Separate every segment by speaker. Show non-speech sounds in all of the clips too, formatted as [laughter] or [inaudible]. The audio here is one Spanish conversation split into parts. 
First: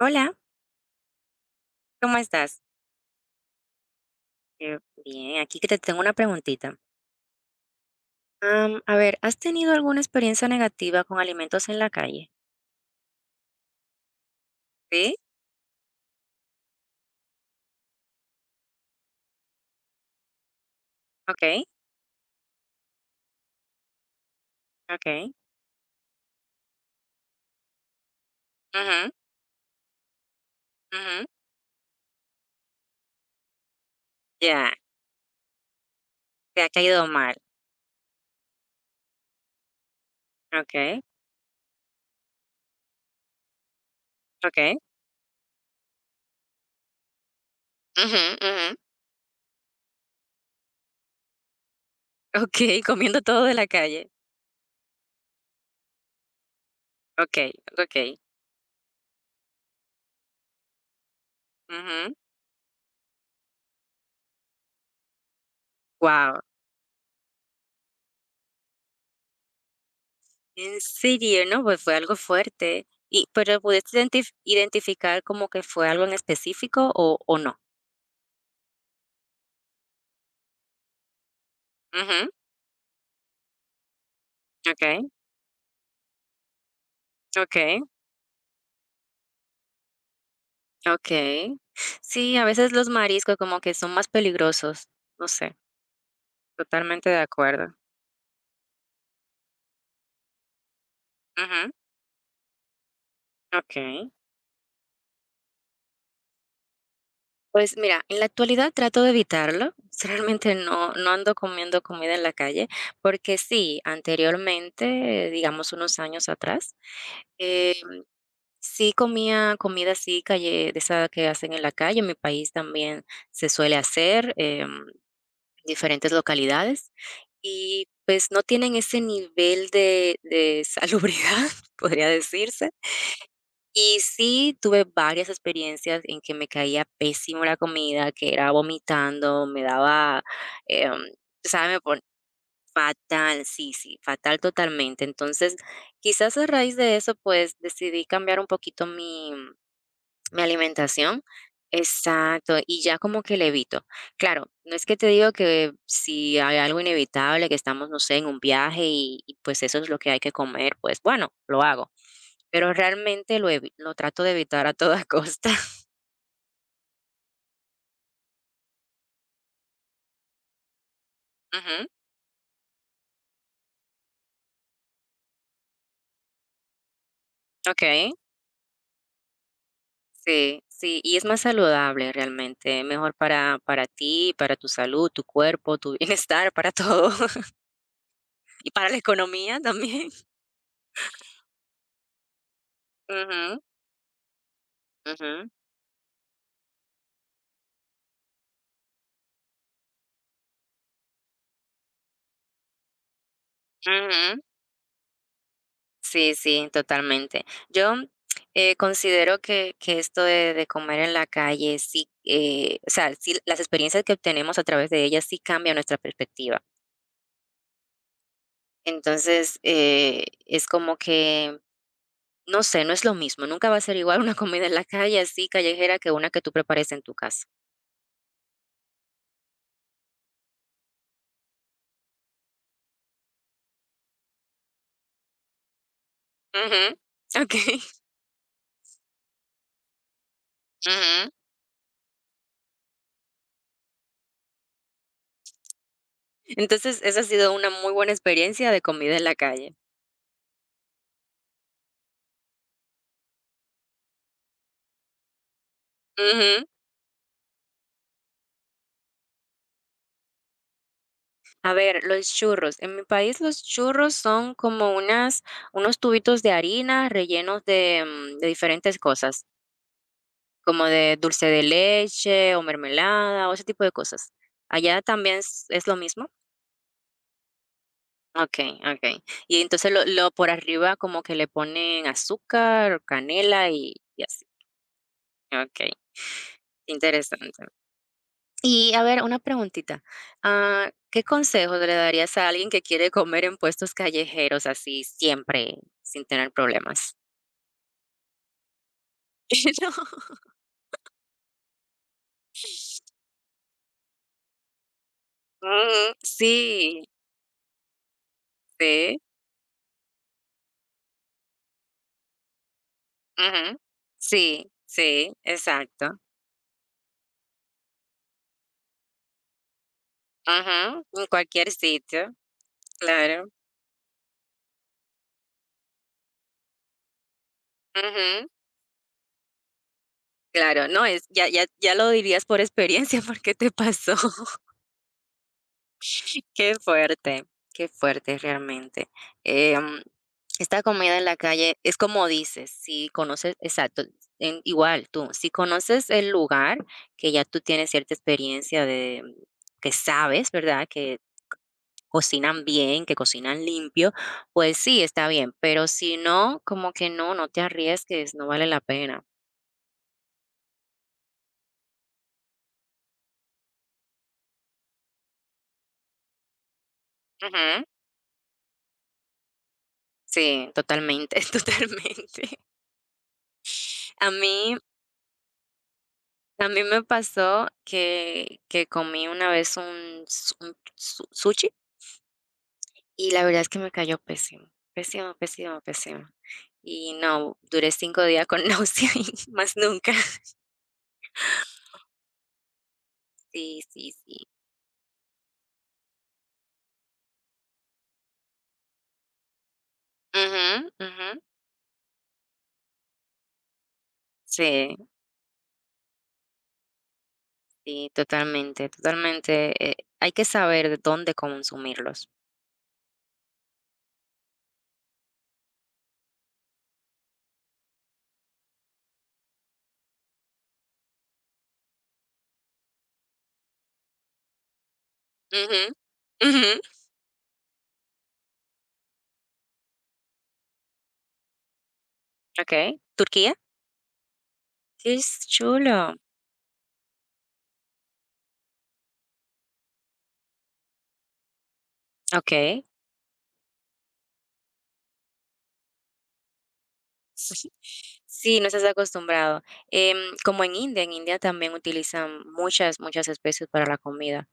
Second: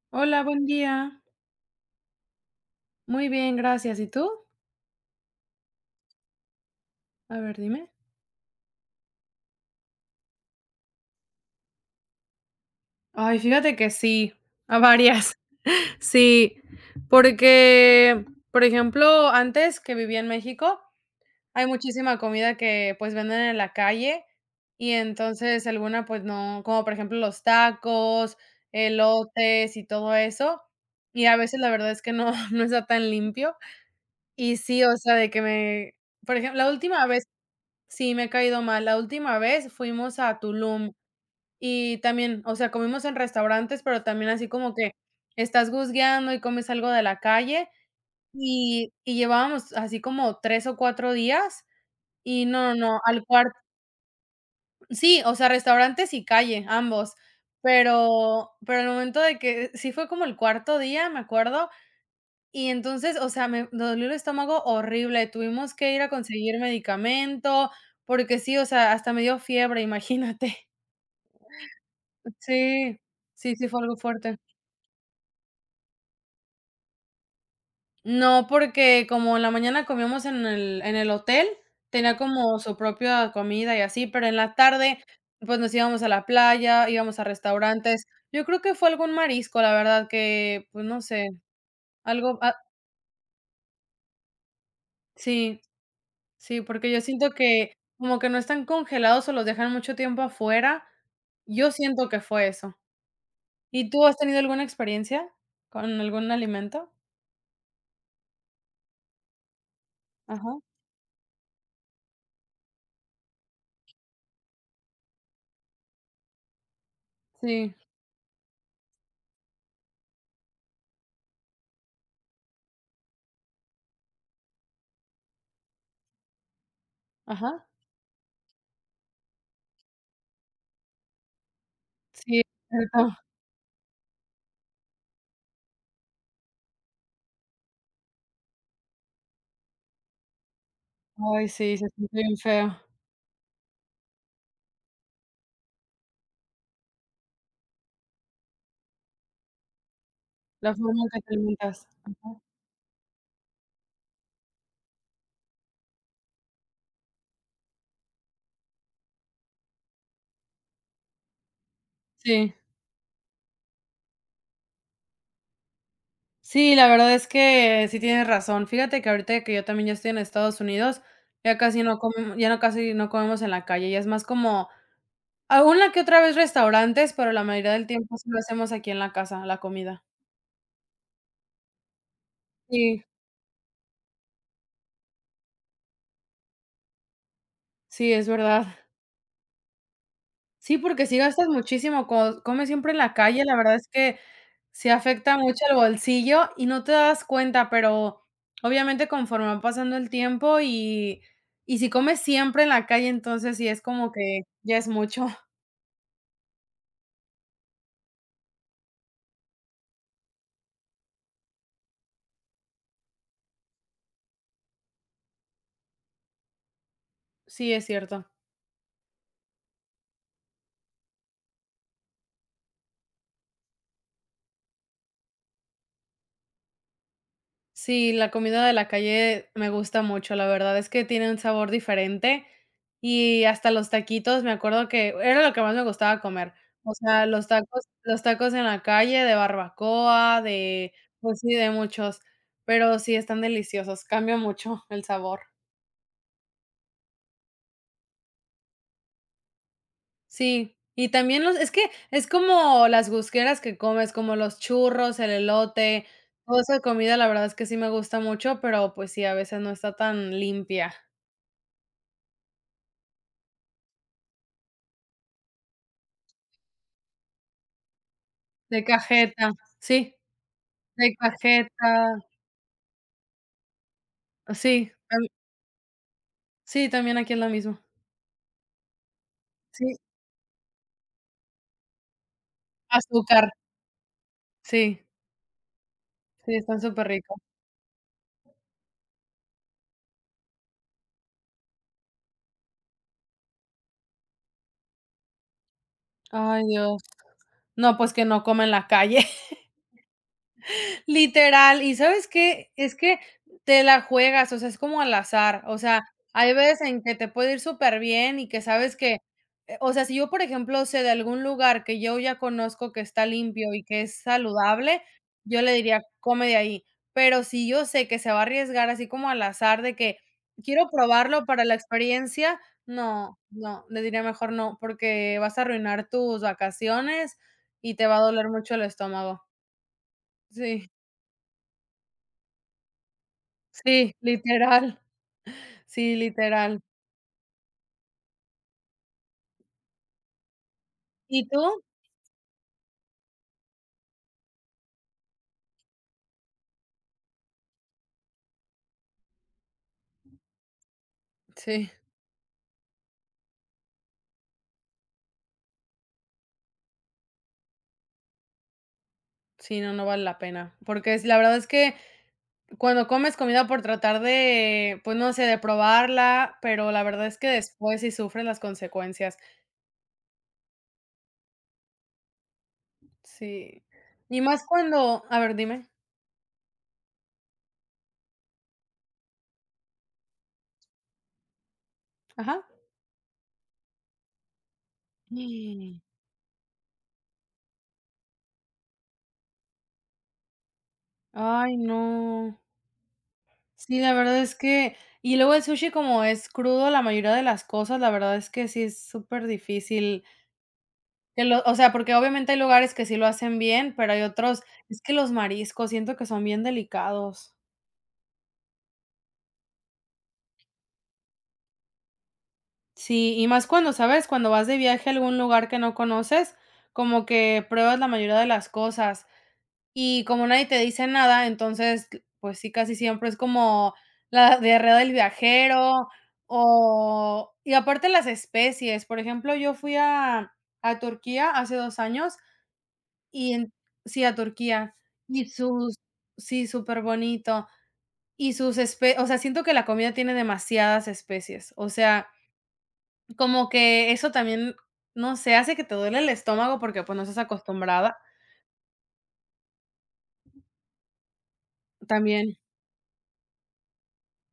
Speaker 1: Hola,
Speaker 2: Hola, buen día.
Speaker 1: ¿cómo estás?
Speaker 2: Muy bien, gracias. ¿Y tú?
Speaker 1: Eh, bien, aquí que te tengo una preguntita.
Speaker 2: A ver, dime.
Speaker 1: A ver, ¿has tenido alguna experiencia negativa con alimentos en la calle?
Speaker 2: Ay, fíjate que sí, a
Speaker 1: Sí,
Speaker 2: varias. [laughs] Sí, porque, por ejemplo, antes que vivía en México,
Speaker 1: ok,
Speaker 2: hay muchísima comida que pues venden en la calle y
Speaker 1: ok.
Speaker 2: entonces alguna pues no, como por ejemplo los tacos,
Speaker 1: Ujú,
Speaker 2: elotes y todo eso. Y
Speaker 1: ujú,
Speaker 2: a veces la verdad es que no, [laughs] no está tan limpio. Y
Speaker 1: ya,
Speaker 2: sí, o sea, por ejemplo,
Speaker 1: te ha
Speaker 2: la última
Speaker 1: caído
Speaker 2: vez.
Speaker 1: mal.
Speaker 2: Sí, me ha caído mal. La última vez fuimos a Tulum
Speaker 1: Ok,
Speaker 2: y también, o sea, comimos en restaurantes, pero también así como
Speaker 1: ok.
Speaker 2: que estás husgueando y comes algo de la calle
Speaker 1: Ujú, ujú, ok,
Speaker 2: y
Speaker 1: [laughs]
Speaker 2: y llevábamos así como 3 o 4 días y no, no, no,
Speaker 1: comiendo
Speaker 2: al
Speaker 1: todo
Speaker 2: cuarto
Speaker 1: de la calle.
Speaker 2: sí, o sea, restaurantes y calle, ambos,
Speaker 1: Ok, ok.
Speaker 2: pero al momento de que sí fue como el cuarto día, me acuerdo,
Speaker 1: Ujú,
Speaker 2: y entonces, o sea, me dolió el estómago horrible, tuvimos que ir a
Speaker 1: wow,
Speaker 2: conseguir medicamento, porque sí, o sea, hasta me dio fiebre, [laughs] imagínate.
Speaker 1: en serio, ¿no? Pues fue algo fuerte.
Speaker 2: Sí,
Speaker 1: Y,
Speaker 2: sí,
Speaker 1: pero
Speaker 2: sí fue algo
Speaker 1: ¿pudiste
Speaker 2: fuerte.
Speaker 1: identificar como que fue algo en específico o no?
Speaker 2: No, porque como en la mañana comíamos en el hotel, tenía
Speaker 1: Ujú,
Speaker 2: como su propia comida y así, pero en la
Speaker 1: ok,
Speaker 2: tarde, pues, nos íbamos a la playa, íbamos a
Speaker 1: ok.
Speaker 2: restaurantes. Yo creo que fue algún marisco, la verdad que, pues, no sé,
Speaker 1: Okey. Sí,
Speaker 2: algo
Speaker 1: a veces los mariscos como que son más peligrosos. No sé,
Speaker 2: sí. Sí, porque yo
Speaker 1: totalmente de
Speaker 2: siento que
Speaker 1: acuerdo.
Speaker 2: como que no están congelados o los dejan mucho tiempo afuera. Yo
Speaker 1: Ujú,
Speaker 2: siento que fue eso. ¿Y tú
Speaker 1: okey.
Speaker 2: has tenido alguna experiencia con algún alimento?
Speaker 1: Pues mira, en la actualidad trato de evitarlo. [laughs] Realmente
Speaker 2: Ajá,
Speaker 1: no ando comiendo comida en la calle, porque sí, anteriormente, digamos unos años atrás,
Speaker 2: sí,
Speaker 1: eh, sí comía comida así calle de esa que hacen en la calle, en mi país también se suele hacer, diferentes localidades
Speaker 2: ajá,
Speaker 1: y pues no tienen ese nivel de salubridad, [laughs] podría
Speaker 2: sí,
Speaker 1: decirse.
Speaker 2: cierto.
Speaker 1: Y sí tuve varias experiencias en que me caía pésimo la comida, que era vomitando, me daba, em,
Speaker 2: Ay,
Speaker 1: ¿sabes?
Speaker 2: sí, se siente bien feo
Speaker 1: Fatal, sí, sí, fatal totalmente. Entonces, quizás a raíz de eso, pues decidí cambiar un poquito mi
Speaker 2: la forma en que
Speaker 1: alimentación,
Speaker 2: te alimentas. Ajá.
Speaker 1: exacto, y ya como que le evito. Claro, no es que te digo que si hay algo inevitable, que estamos, no sé, en un viaje y pues eso es lo que hay que comer, pues bueno, lo hago.
Speaker 2: Sí,
Speaker 1: Pero realmente lo trato de evitar a toda costa. [laughs]
Speaker 2: sí, la verdad es que sí tienes razón. Fíjate que ahorita que yo también ya estoy en Estados Unidos, ya casi
Speaker 1: Ujú,
Speaker 2: no comemos, ya no casi no comemos en la calle, ya es más como a una que otra vez restaurantes, pero la mayoría
Speaker 1: ok,
Speaker 2: del tiempo sí lo hacemos aquí en la casa, la comida.
Speaker 1: sí, sí, y es más saludable realmente,
Speaker 2: Sí,
Speaker 1: mejor para ti, para tu salud, tu cuerpo, tu [laughs] bienestar, para todo, [laughs]
Speaker 2: sí, es verdad.
Speaker 1: y para la economía también. [laughs]
Speaker 2: Sí, porque sí gastas muchísimo, co comes siempre en la calle, la
Speaker 1: Ujú,
Speaker 2: verdad es que se afecta
Speaker 1: ujú,
Speaker 2: mucho el bolsillo y no te das cuenta, pero obviamente conforme va pasando el tiempo y si comes siempre en la calle, entonces sí es como
Speaker 1: ujú.
Speaker 2: que ya es mucho. [laughs]
Speaker 1: Sí, sí, totalmente. Yo considero que esto de comer en la calle, sí, o sea, sí, las experiencias que obtenemos a través de ellas sí cambian nuestra perspectiva.
Speaker 2: Sí, es cierto.
Speaker 1: Entonces, es como que, no sé, no es lo mismo. Nunca va a ser igual [laughs] una comida en la calle así callejera que una que tú prepares en tu casa.
Speaker 2: Sí, la comida de la calle me gusta mucho, la verdad es que tiene un sabor diferente, y hasta los taquitos, me acuerdo que era lo que más me gustaba comer, o
Speaker 1: Ujú,
Speaker 2: sea, los
Speaker 1: ok.
Speaker 2: tacos
Speaker 1: [laughs]
Speaker 2: los tacos en la calle de barbacoa, de,
Speaker 1: Ujú,
Speaker 2: pues sí, de muchos, pero sí están deliciosos, cambia mucho el sabor.
Speaker 1: entonces, esa ha sido una muy buena experiencia de comida en la calle.
Speaker 2: Sí, y también los es que es como las gusqueras que comes, como los churros, el elote, toda
Speaker 1: Ujú.
Speaker 2: esa comida, la verdad es que sí me gusta mucho, pero, pues sí, a veces no está tan limpia.
Speaker 1: A ver, los churros. En mi país los churros son como unas, unos tubitos de harina rellenos de, de
Speaker 2: De
Speaker 1: diferentes cosas,
Speaker 2: cajeta, sí,
Speaker 1: como
Speaker 2: de
Speaker 1: de dulce de
Speaker 2: cajeta,
Speaker 1: leche o mermelada o ese tipo de cosas.
Speaker 2: sí,
Speaker 1: Allá
Speaker 2: tam,
Speaker 1: también es lo mismo.
Speaker 2: sí, también aquí es lo mismo.
Speaker 1: Ok, ok. Y entonces
Speaker 2: Sí,
Speaker 1: lo por arriba como que le ponen azúcar,
Speaker 2: azúcar,
Speaker 1: canela y así.
Speaker 2: sí,
Speaker 1: Ok,
Speaker 2: sí, están súper ricos.
Speaker 1: interesante. Y a ver, una preguntita. ¿Qué consejos le darías a alguien que quiere comer en puestos callejeros así siempre, sin tener
Speaker 2: Ay, Dios.
Speaker 1: problemas?
Speaker 2: No, pues que no comen en la calle.
Speaker 1: [laughs] No.
Speaker 2: Literal, ¿y sabes qué? Es que te la juegas, o sea, es como al azar, o sea,
Speaker 1: Ujú,
Speaker 2: hay
Speaker 1: sí,
Speaker 2: veces en que te puede ir súper bien y que sabes que,
Speaker 1: sí,
Speaker 2: o sea, si yo, por ejemplo, sé de algún lugar que yo ya conozco que está limpio
Speaker 1: ujú.
Speaker 2: y que es
Speaker 1: Sí,
Speaker 2: saludable,
Speaker 1: sí,
Speaker 2: yo le diría:
Speaker 1: exacto.
Speaker 2: "Come de ahí", pero si yo sé que se va a arriesgar así como al azar de que quiero
Speaker 1: Ujú, en
Speaker 2: probarlo para
Speaker 1: cualquier
Speaker 2: la
Speaker 1: sitio,
Speaker 2: experiencia, no,
Speaker 1: claro.
Speaker 2: no, le diría: "Mejor no", porque vas a arruinar tus vacaciones y te va a doler
Speaker 1: Ujú,
Speaker 2: mucho el estómago.
Speaker 1: claro,
Speaker 2: Sí.
Speaker 1: no es ya lo dirías por experiencia [laughs] porque te
Speaker 2: Sí,
Speaker 1: pasó.
Speaker 2: literal. Sí,
Speaker 1: [laughs] Qué
Speaker 2: literal.
Speaker 1: fuerte, qué fuerte realmente. Em, esta comida en la
Speaker 2: ¿Y
Speaker 1: calle
Speaker 2: tú?
Speaker 1: es como dices, si conoces, exacto, igual tú, si conoces el lugar, que ya tú tienes cierta experiencia de que sabes, ¿verdad? Que
Speaker 2: Sí,
Speaker 1: cocinan bien, que cocinan limpio, pues sí, está bien, pero si no, como que no, no te arriesgues, no vale la pena.
Speaker 2: sí, no, no vale la pena, porque es la verdad es que cuando comes comida por tratar de, pues, no sé, de probarla, pero la verdad es que
Speaker 1: Ujú,
Speaker 2: después sí sufres las consecuencias.
Speaker 1: sí, totalmente, [laughs] totalmente.
Speaker 2: Sí.
Speaker 1: A
Speaker 2: Y más
Speaker 1: mí
Speaker 2: cuando a ver, dime.
Speaker 1: A mí me pasó que comí una vez un su sushi,
Speaker 2: Ajá.
Speaker 1: y la verdad es que me cayó pésimo,
Speaker 2: Mm.
Speaker 1: pésimo. Y no, duré 5 días con [laughs] náusea y más nunca.
Speaker 2: Ay, no.
Speaker 1: Sí,
Speaker 2: Sí,
Speaker 1: sí,
Speaker 2: la
Speaker 1: sí.
Speaker 2: verdad es que y luego el sushi como es crudo, la mayoría de las cosas, la verdad es que sí es súper difícil.
Speaker 1: Ujú, ujú.
Speaker 2: Que lo o sea, porque obviamente hay lugares que sí lo hacen bien, pero hay otros
Speaker 1: Sí,
Speaker 2: es que los mariscos siento que son bien delicados.
Speaker 1: sí, totalmente, totalmente, hay que saber de dónde consumirlos.
Speaker 2: Sí, y más cuando, ¿sabes? Cuando vas de viaje a algún lugar que no conoces, como que pruebas la mayoría de las cosas, y como nadie te dice nada, entonces, pues sí, casi siempre es como la diarrea del
Speaker 1: Ujú,
Speaker 2: viajero,
Speaker 1: ujú.
Speaker 2: o y aparte las especies. Por ejemplo, yo fui a Turquía hace 2 años.
Speaker 1: Okey.
Speaker 2: Y
Speaker 1: ¿Turquía?
Speaker 2: en, sí, a Turquía.
Speaker 1: Qué es
Speaker 2: Y sus,
Speaker 1: chulo.
Speaker 2: sí, súper bonito. Y sus espe, o sea, siento que la comida tiene demasiadas especies. O sea,
Speaker 1: Okey.
Speaker 2: como que eso también, no sé, hace que te duele el estómago porque, pues, no estás acostumbrada.
Speaker 1: Sí, no estás acostumbrado. Em, como en India también utilizan
Speaker 2: También,
Speaker 1: muchas, muchas especies para la comida.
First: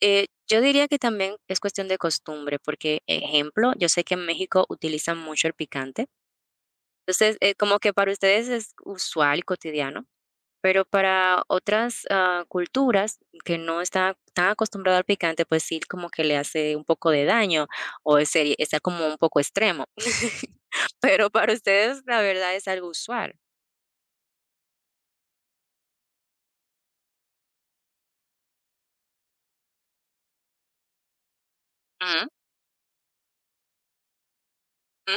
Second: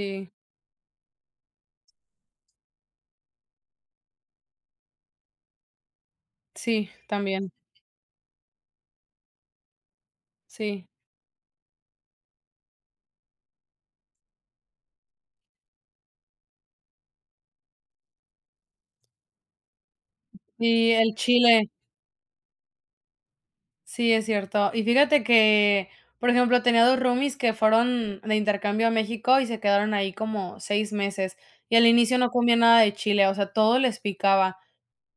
Speaker 1: Yo diría que también es cuestión de costumbre, porque, ejemplo, yo sé que en México utilizan mucho el picante.
Speaker 2: sí,
Speaker 1: Entonces,
Speaker 2: también,
Speaker 1: como que para ustedes es usual y cotidiano, pero
Speaker 2: sí.
Speaker 1: para otras culturas que no están tan acostumbradas al picante, pues sí, como que le hace un poco de daño está como un poco extremo. [laughs]
Speaker 2: Y el
Speaker 1: Pero para
Speaker 2: chile,
Speaker 1: ustedes, la verdad, es algo usual.
Speaker 2: sí, es cierto. Y fíjate que, por ejemplo, tenía 2 roomies que fueron de intercambio a México y se quedaron ahí como 6 meses, y al inicio
Speaker 1: Ujú,
Speaker 2: no comía nada de chile, o sea, todo les picaba.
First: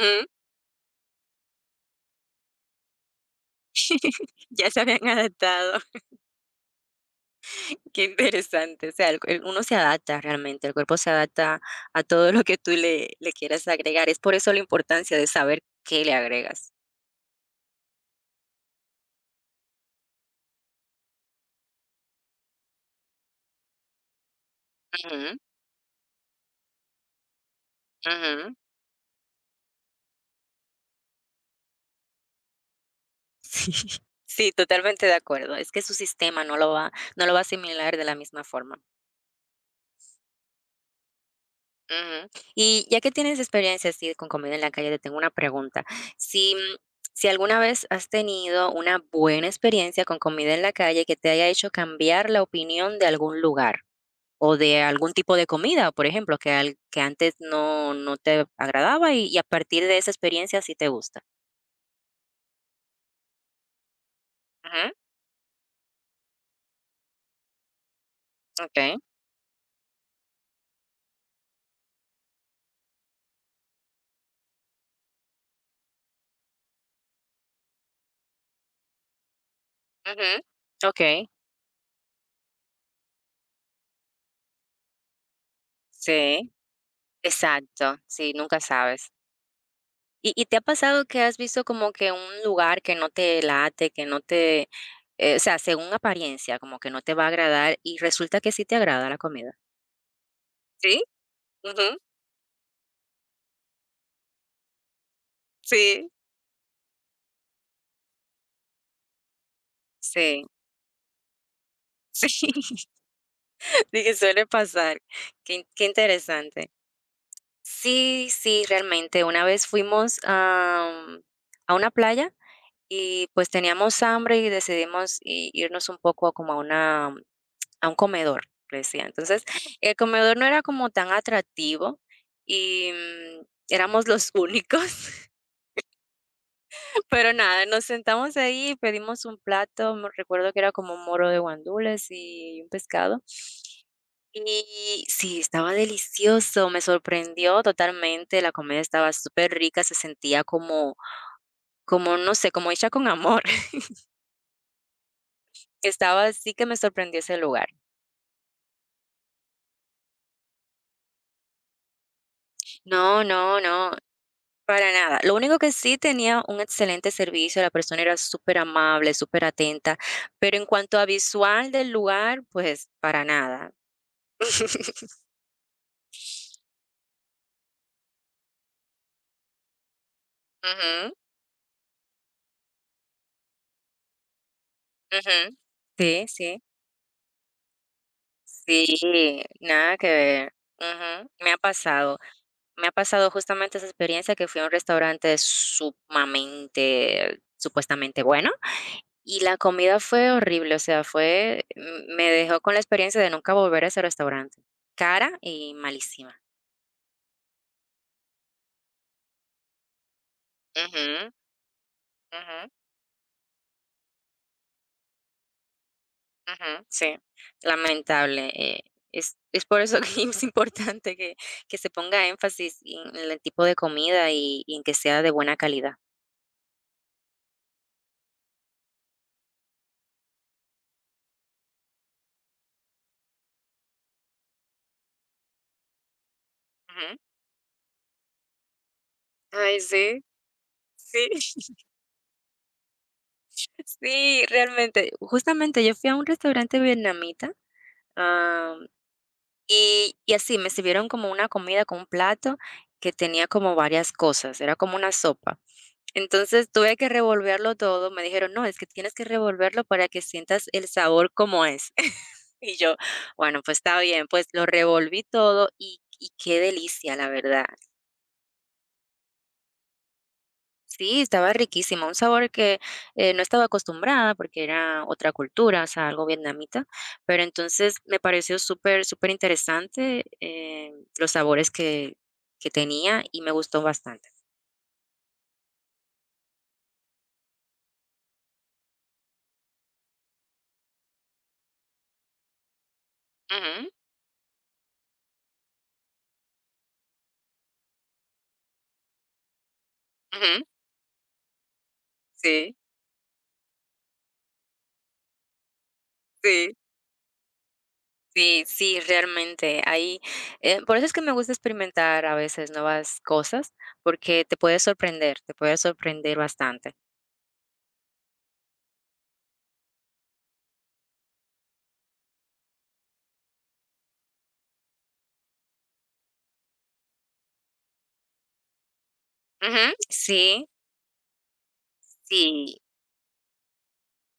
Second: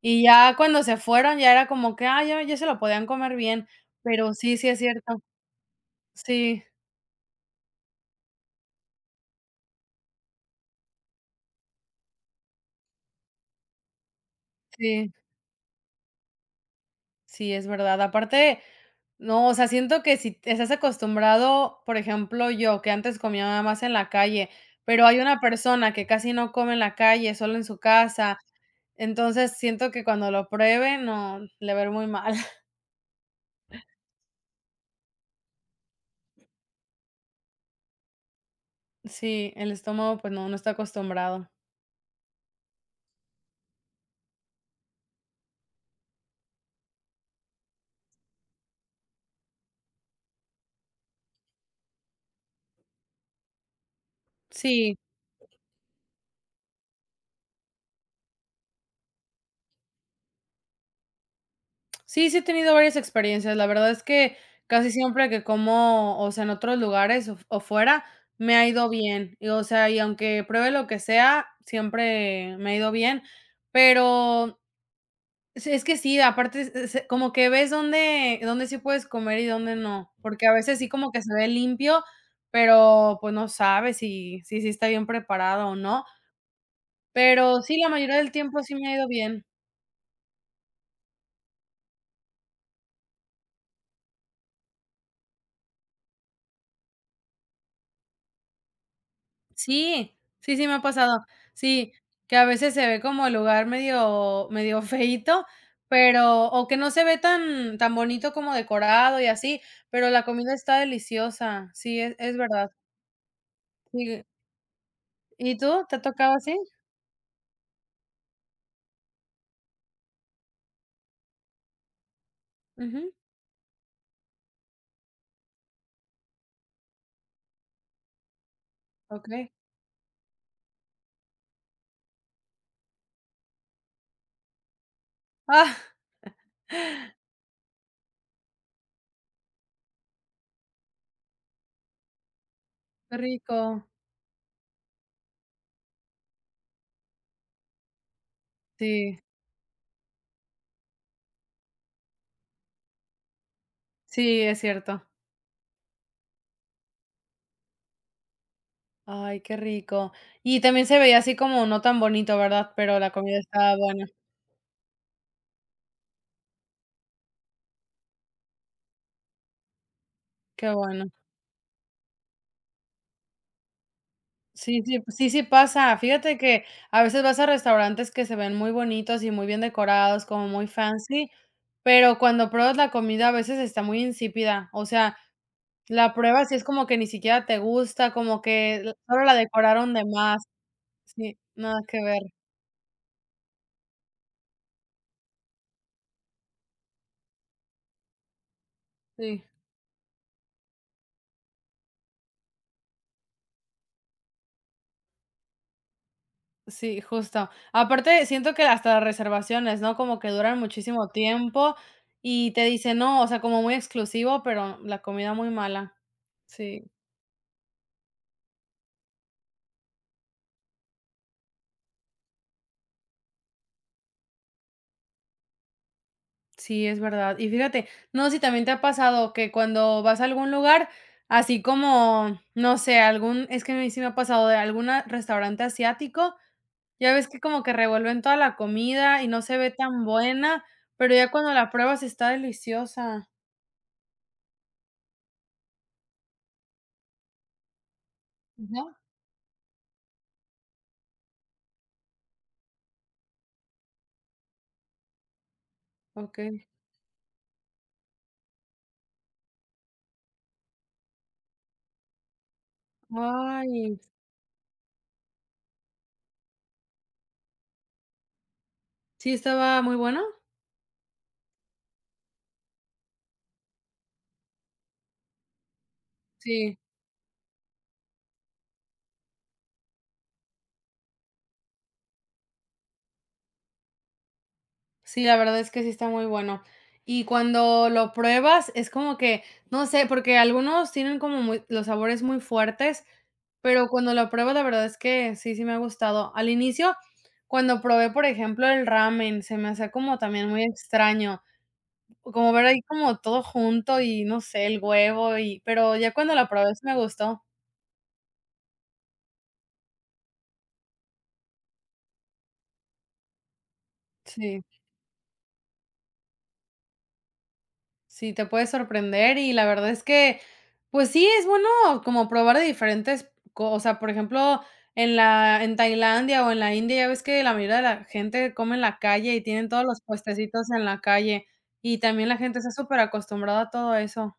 Speaker 2: Y ya cuando se fueron, ya era como que, ah, ya se lo podían comer bien,
Speaker 1: [laughs]
Speaker 2: pero sí, sí
Speaker 1: Ya
Speaker 2: es
Speaker 1: se habían
Speaker 2: cierto.
Speaker 1: adaptado.
Speaker 2: Sí,
Speaker 1: [laughs] Qué interesante. O sea, el cue uno se adapta realmente, el cuerpo se adapta a todo lo que tú le quieras agregar. Es por eso la
Speaker 2: sí,
Speaker 1: importancia de saber qué le agregas.
Speaker 2: sí, es verdad. Aparte, no, o sea, siento que si te estás acostumbrado, por ejemplo, yo, que antes comía nada más en la calle, pero hay
Speaker 1: Ujú,
Speaker 2: una persona que casi no come en la calle, solo en su casa,
Speaker 1: ujú.
Speaker 2: entonces siento que cuando lo pruebe, no, le va a ir muy mal. [laughs]
Speaker 1: Sí, [laughs] sí, totalmente de acuerdo. Es que su sistema no lo va a asimilar de la misma forma.
Speaker 2: Sí, el estómago, pues no, no está acostumbrado.
Speaker 1: Ujú. Y ya que tienes experiencia así con comida en la calle, te tengo una pregunta. Si, si alguna vez has tenido una buena experiencia con comida en la calle que te haya hecho cambiar la opinión de algún lugar o de
Speaker 2: Sí.
Speaker 1: algún tipo de comida, por ejemplo, que, que antes no, no te agradaba y a partir de esa experiencia sí te gusta.
Speaker 2: Sí, sí he tenido varias experiencias. La verdad es que
Speaker 1: Ujú,
Speaker 2: casi siempre que como, o sea, en otros lugares o fuera, me ha ido
Speaker 1: ok,
Speaker 2: bien. Y, o sea, y aunque pruebe lo que sea, siempre me ha ido bien. Pero es que sí, aparte, es como que ves dónde, dónde sí puedes comer y dónde no.
Speaker 1: ujú,
Speaker 2: Porque a veces sí
Speaker 1: ok,
Speaker 2: como que se ve limpio, pero pues no sabes si, si, sí está bien preparado o no.
Speaker 1: sí,
Speaker 2: Pero sí, la
Speaker 1: exacto,
Speaker 2: mayoría del
Speaker 1: sí, nunca
Speaker 2: tiempo sí me ha ido
Speaker 1: sabes.
Speaker 2: bien.
Speaker 1: ¿Y te ha pasado que has visto como que un lugar que no te late, que no te, o sea, según apariencia, como que no te va a agradar y resulta que sí te agrada la comida?
Speaker 2: Sí, sí, sí me ha
Speaker 1: Sí,
Speaker 2: pasado. Sí,
Speaker 1: ujú,
Speaker 2: que a veces se ve como el lugar medio [laughs] feíto,
Speaker 1: sí,
Speaker 2: pero o que no se ve tan tan bonito como decorado y así, pero la
Speaker 1: sí.
Speaker 2: comida está deliciosa. Sí, es
Speaker 1: Sí.
Speaker 2: verdad.
Speaker 1: [laughs] Dije,
Speaker 2: Sí.
Speaker 1: suele pasar.
Speaker 2: ¿Y tú?
Speaker 1: Qué
Speaker 2: ¿Te ha tocado así?
Speaker 1: interesante. Sí, sí, realmente. Una vez fuimos a, a una playa
Speaker 2: Ujú,
Speaker 1: y pues teníamos hambre y decidimos i irnos un poco como a una a un comedor, le decía. Entonces,
Speaker 2: okey.
Speaker 1: el comedor no era como tan atractivo y, éramos los únicos,
Speaker 2: ¡Ah!
Speaker 1: [laughs] pero nada, nos sentamos ahí pedimos un plato, me recuerdo que era como un moro de guandules y un
Speaker 2: Qué
Speaker 1: pescado.
Speaker 2: rico.
Speaker 1: Y sí, estaba delicioso, me sorprendió totalmente, la comida estaba
Speaker 2: Sí,
Speaker 1: súper rica se sentía como como, no sé, como hecha con amor.
Speaker 2: sí, es cierto.
Speaker 1: Estaba así que me sorprendió ese lugar.
Speaker 2: Ay, qué rico. Y también se veía así como no tan bonito, ¿verdad? Pero la
Speaker 1: No,
Speaker 2: comida
Speaker 1: no,
Speaker 2: estaba
Speaker 1: no,
Speaker 2: buena.
Speaker 1: para nada. Lo único que sí tenía un excelente servicio, la persona era súper amable, súper atenta, pero en
Speaker 2: Qué
Speaker 1: cuanto
Speaker 2: bueno.
Speaker 1: a visual del lugar, pues para nada.
Speaker 2: Sí, sí, pues,
Speaker 1: [laughs]
Speaker 2: sí, sí pasa. Fíjate que a veces vas a restaurantes que se ven muy bonitos y muy bien decorados, como muy
Speaker 1: Ujú,
Speaker 2: fancy, pero cuando pruebas la comida a veces está muy insípida. O sea,
Speaker 1: ujú.
Speaker 2: la
Speaker 1: Sí,
Speaker 2: pruebas y
Speaker 1: sí.
Speaker 2: es como que ni siquiera te gusta, como que solo la
Speaker 1: Sí,
Speaker 2: decoraron
Speaker 1: nada
Speaker 2: de
Speaker 1: que
Speaker 2: más.
Speaker 1: ver. Ujú,
Speaker 2: Sí,
Speaker 1: me ha
Speaker 2: nada que
Speaker 1: pasado.
Speaker 2: ver.
Speaker 1: Me ha pasado justamente esa experiencia que fui a un restaurante sumamente, supuestamente bueno. Y
Speaker 2: Sí,
Speaker 1: la comida fue horrible, o sea, fue me dejó con la experiencia de nunca volver a ese restaurante. Cara y malísima.
Speaker 2: sí, justo. Aparte, siento que hasta las reservaciones, ¿no? Como que duran muchísimo
Speaker 1: Ujú,
Speaker 2: tiempo y te
Speaker 1: ujú,
Speaker 2: dicen, no, o sea, como muy exclusivo, pero la comida muy mala. Sí.
Speaker 1: ujú. Sí, lamentable, es por eso que [laughs] es importante que se ponga énfasis en el tipo de comida y en que sea de buena calidad.
Speaker 2: Sí, es verdad. Y fíjate, no sé si también te ha pasado que cuando vas a algún lugar, así como, no sé, algún, es que a mí sí me ha pasado de algún restaurante asiático, ya
Speaker 1: Ujú.
Speaker 2: ves que como que revuelven toda la comida y no se ve
Speaker 1: Ay,
Speaker 2: tan
Speaker 1: sí,
Speaker 2: buena, pero
Speaker 1: sí.
Speaker 2: ya cuando la
Speaker 1: [laughs]
Speaker 2: pruebas está deliciosa.
Speaker 1: Sí, realmente. Justamente yo fui a un restaurante vietnamita,
Speaker 2: Ujú.
Speaker 1: y así, me sirvieron como una comida con un plato que tenía como varias cosas, era como una sopa.
Speaker 2: Ok.
Speaker 1: Entonces, tuve que revolverlo todo, me dijeron: "No, es que tienes que revolverlo para que sientas el sabor como es". [laughs] Y yo: "Bueno, pues
Speaker 2: Ay,
Speaker 1: está bien". Pues lo revolví todo y qué delicia, la verdad.
Speaker 2: ¿sí estaba muy bueno?
Speaker 1: Sí, estaba riquísimo, un sabor que no estaba acostumbrada porque era otra cultura, o sea, algo
Speaker 2: Sí.
Speaker 1: vietnamita, pero entonces me pareció súper, súper interesante los sabores que tenía y me gustó bastante.
Speaker 2: Sí, la verdad es que sí está muy bueno. Y cuando lo pruebas, es como que, no sé, porque algunos tienen como muy los sabores muy fuertes, pero
Speaker 1: Ujú,
Speaker 2: cuando lo pruebo, la verdad es que sí, sí me ha gustado. Al inicio, cuando probé, por ejemplo, el ramen, se me hacía como también muy
Speaker 1: ujú,
Speaker 2: extraño, como ver
Speaker 1: sí,
Speaker 2: ahí como todo junto y no sé, el huevo y pero ya cuando lo probé
Speaker 1: sí,
Speaker 2: sí me gustó.
Speaker 1: sí, sí, realmente. Ahí, por eso es que me gusta experimentar a veces nuevas cosas, porque
Speaker 2: Sí.
Speaker 1: te puede sorprender bastante.
Speaker 2: Sí, te puede sorprender y la verdad es que, pues sí, es bueno como probar de diferentes cosas. Por ejemplo, en Tailandia o en la India, ya ves que la mayoría de la gente come en la calle y tienen todos
Speaker 1: Ujú,
Speaker 2: los
Speaker 1: sí,
Speaker 2: puestecitos en la calle, y también la gente está
Speaker 1: sí.
Speaker 2: súper acostumbrada a todo eso.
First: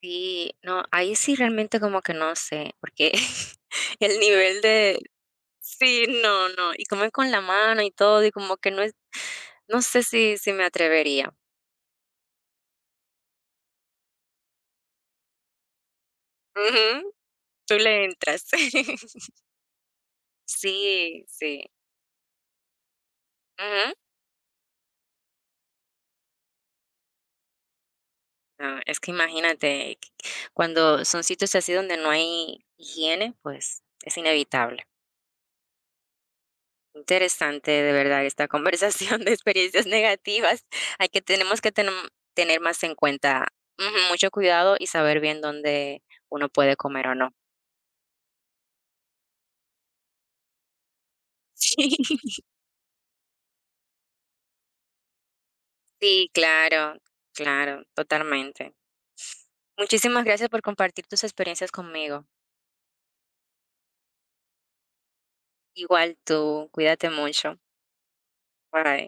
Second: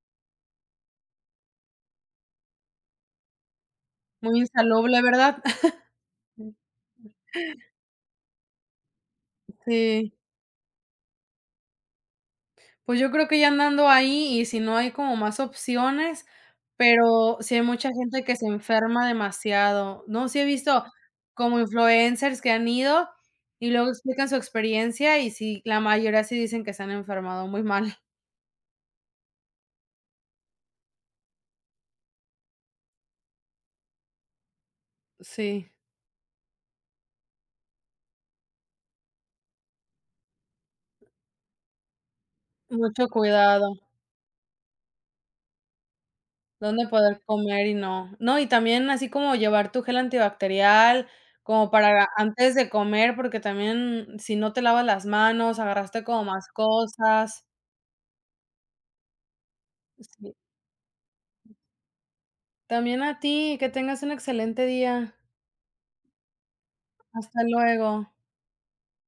Speaker 1: Sí, no, ahí sí realmente como que no sé, porque [laughs] el
Speaker 2: Muy
Speaker 1: nivel de
Speaker 2: insalubre, ¿verdad?
Speaker 1: sí, no,
Speaker 2: [laughs]
Speaker 1: no, y comer con la mano y todo, y como que no es no sé
Speaker 2: Sí.
Speaker 1: si me atrevería.
Speaker 2: Pues yo creo que ya andando ahí y si no hay como más opciones,
Speaker 1: Ujú,
Speaker 2: pero sí hay
Speaker 1: tú
Speaker 2: mucha
Speaker 1: le
Speaker 2: gente que se
Speaker 1: entras.
Speaker 2: enferma
Speaker 1: [laughs]
Speaker 2: demasiado, ¿no? Sí he visto
Speaker 1: Sí,
Speaker 2: como
Speaker 1: sí.
Speaker 2: influencers que han ido y luego
Speaker 1: Ujú.
Speaker 2: explican su experiencia y sí, la mayoría sí dicen que se han enfermado muy mal.
Speaker 1: No, es que imagínate, cuando son sitios así donde no hay higiene, pues es inevitable.
Speaker 2: Sí.
Speaker 1: Interesante, de verdad, esta [laughs] conversación de experiencias negativas. Hay que tenemos que tenem tener más en
Speaker 2: Mucho
Speaker 1: cuenta,
Speaker 2: cuidado,
Speaker 1: ujú, mucho cuidado y saber bien dónde uno puede
Speaker 2: dónde
Speaker 1: comer o
Speaker 2: poder
Speaker 1: no.
Speaker 2: comer y no. No, y también así como llevar tu gel antibacterial, como para
Speaker 1: [laughs]
Speaker 2: antes de comer, porque también si no te lavas las manos, agarraste como
Speaker 1: Sí,
Speaker 2: más
Speaker 1: claro,
Speaker 2: cosas.
Speaker 1: claro, totalmente. Muchísimas
Speaker 2: Sí.
Speaker 1: gracias por compartir tus experiencias conmigo.
Speaker 2: También a ti, que tengas un excelente día.
Speaker 1: Igual tú, cuídate
Speaker 2: Hasta
Speaker 1: mucho.
Speaker 2: luego.
Speaker 1: Bye.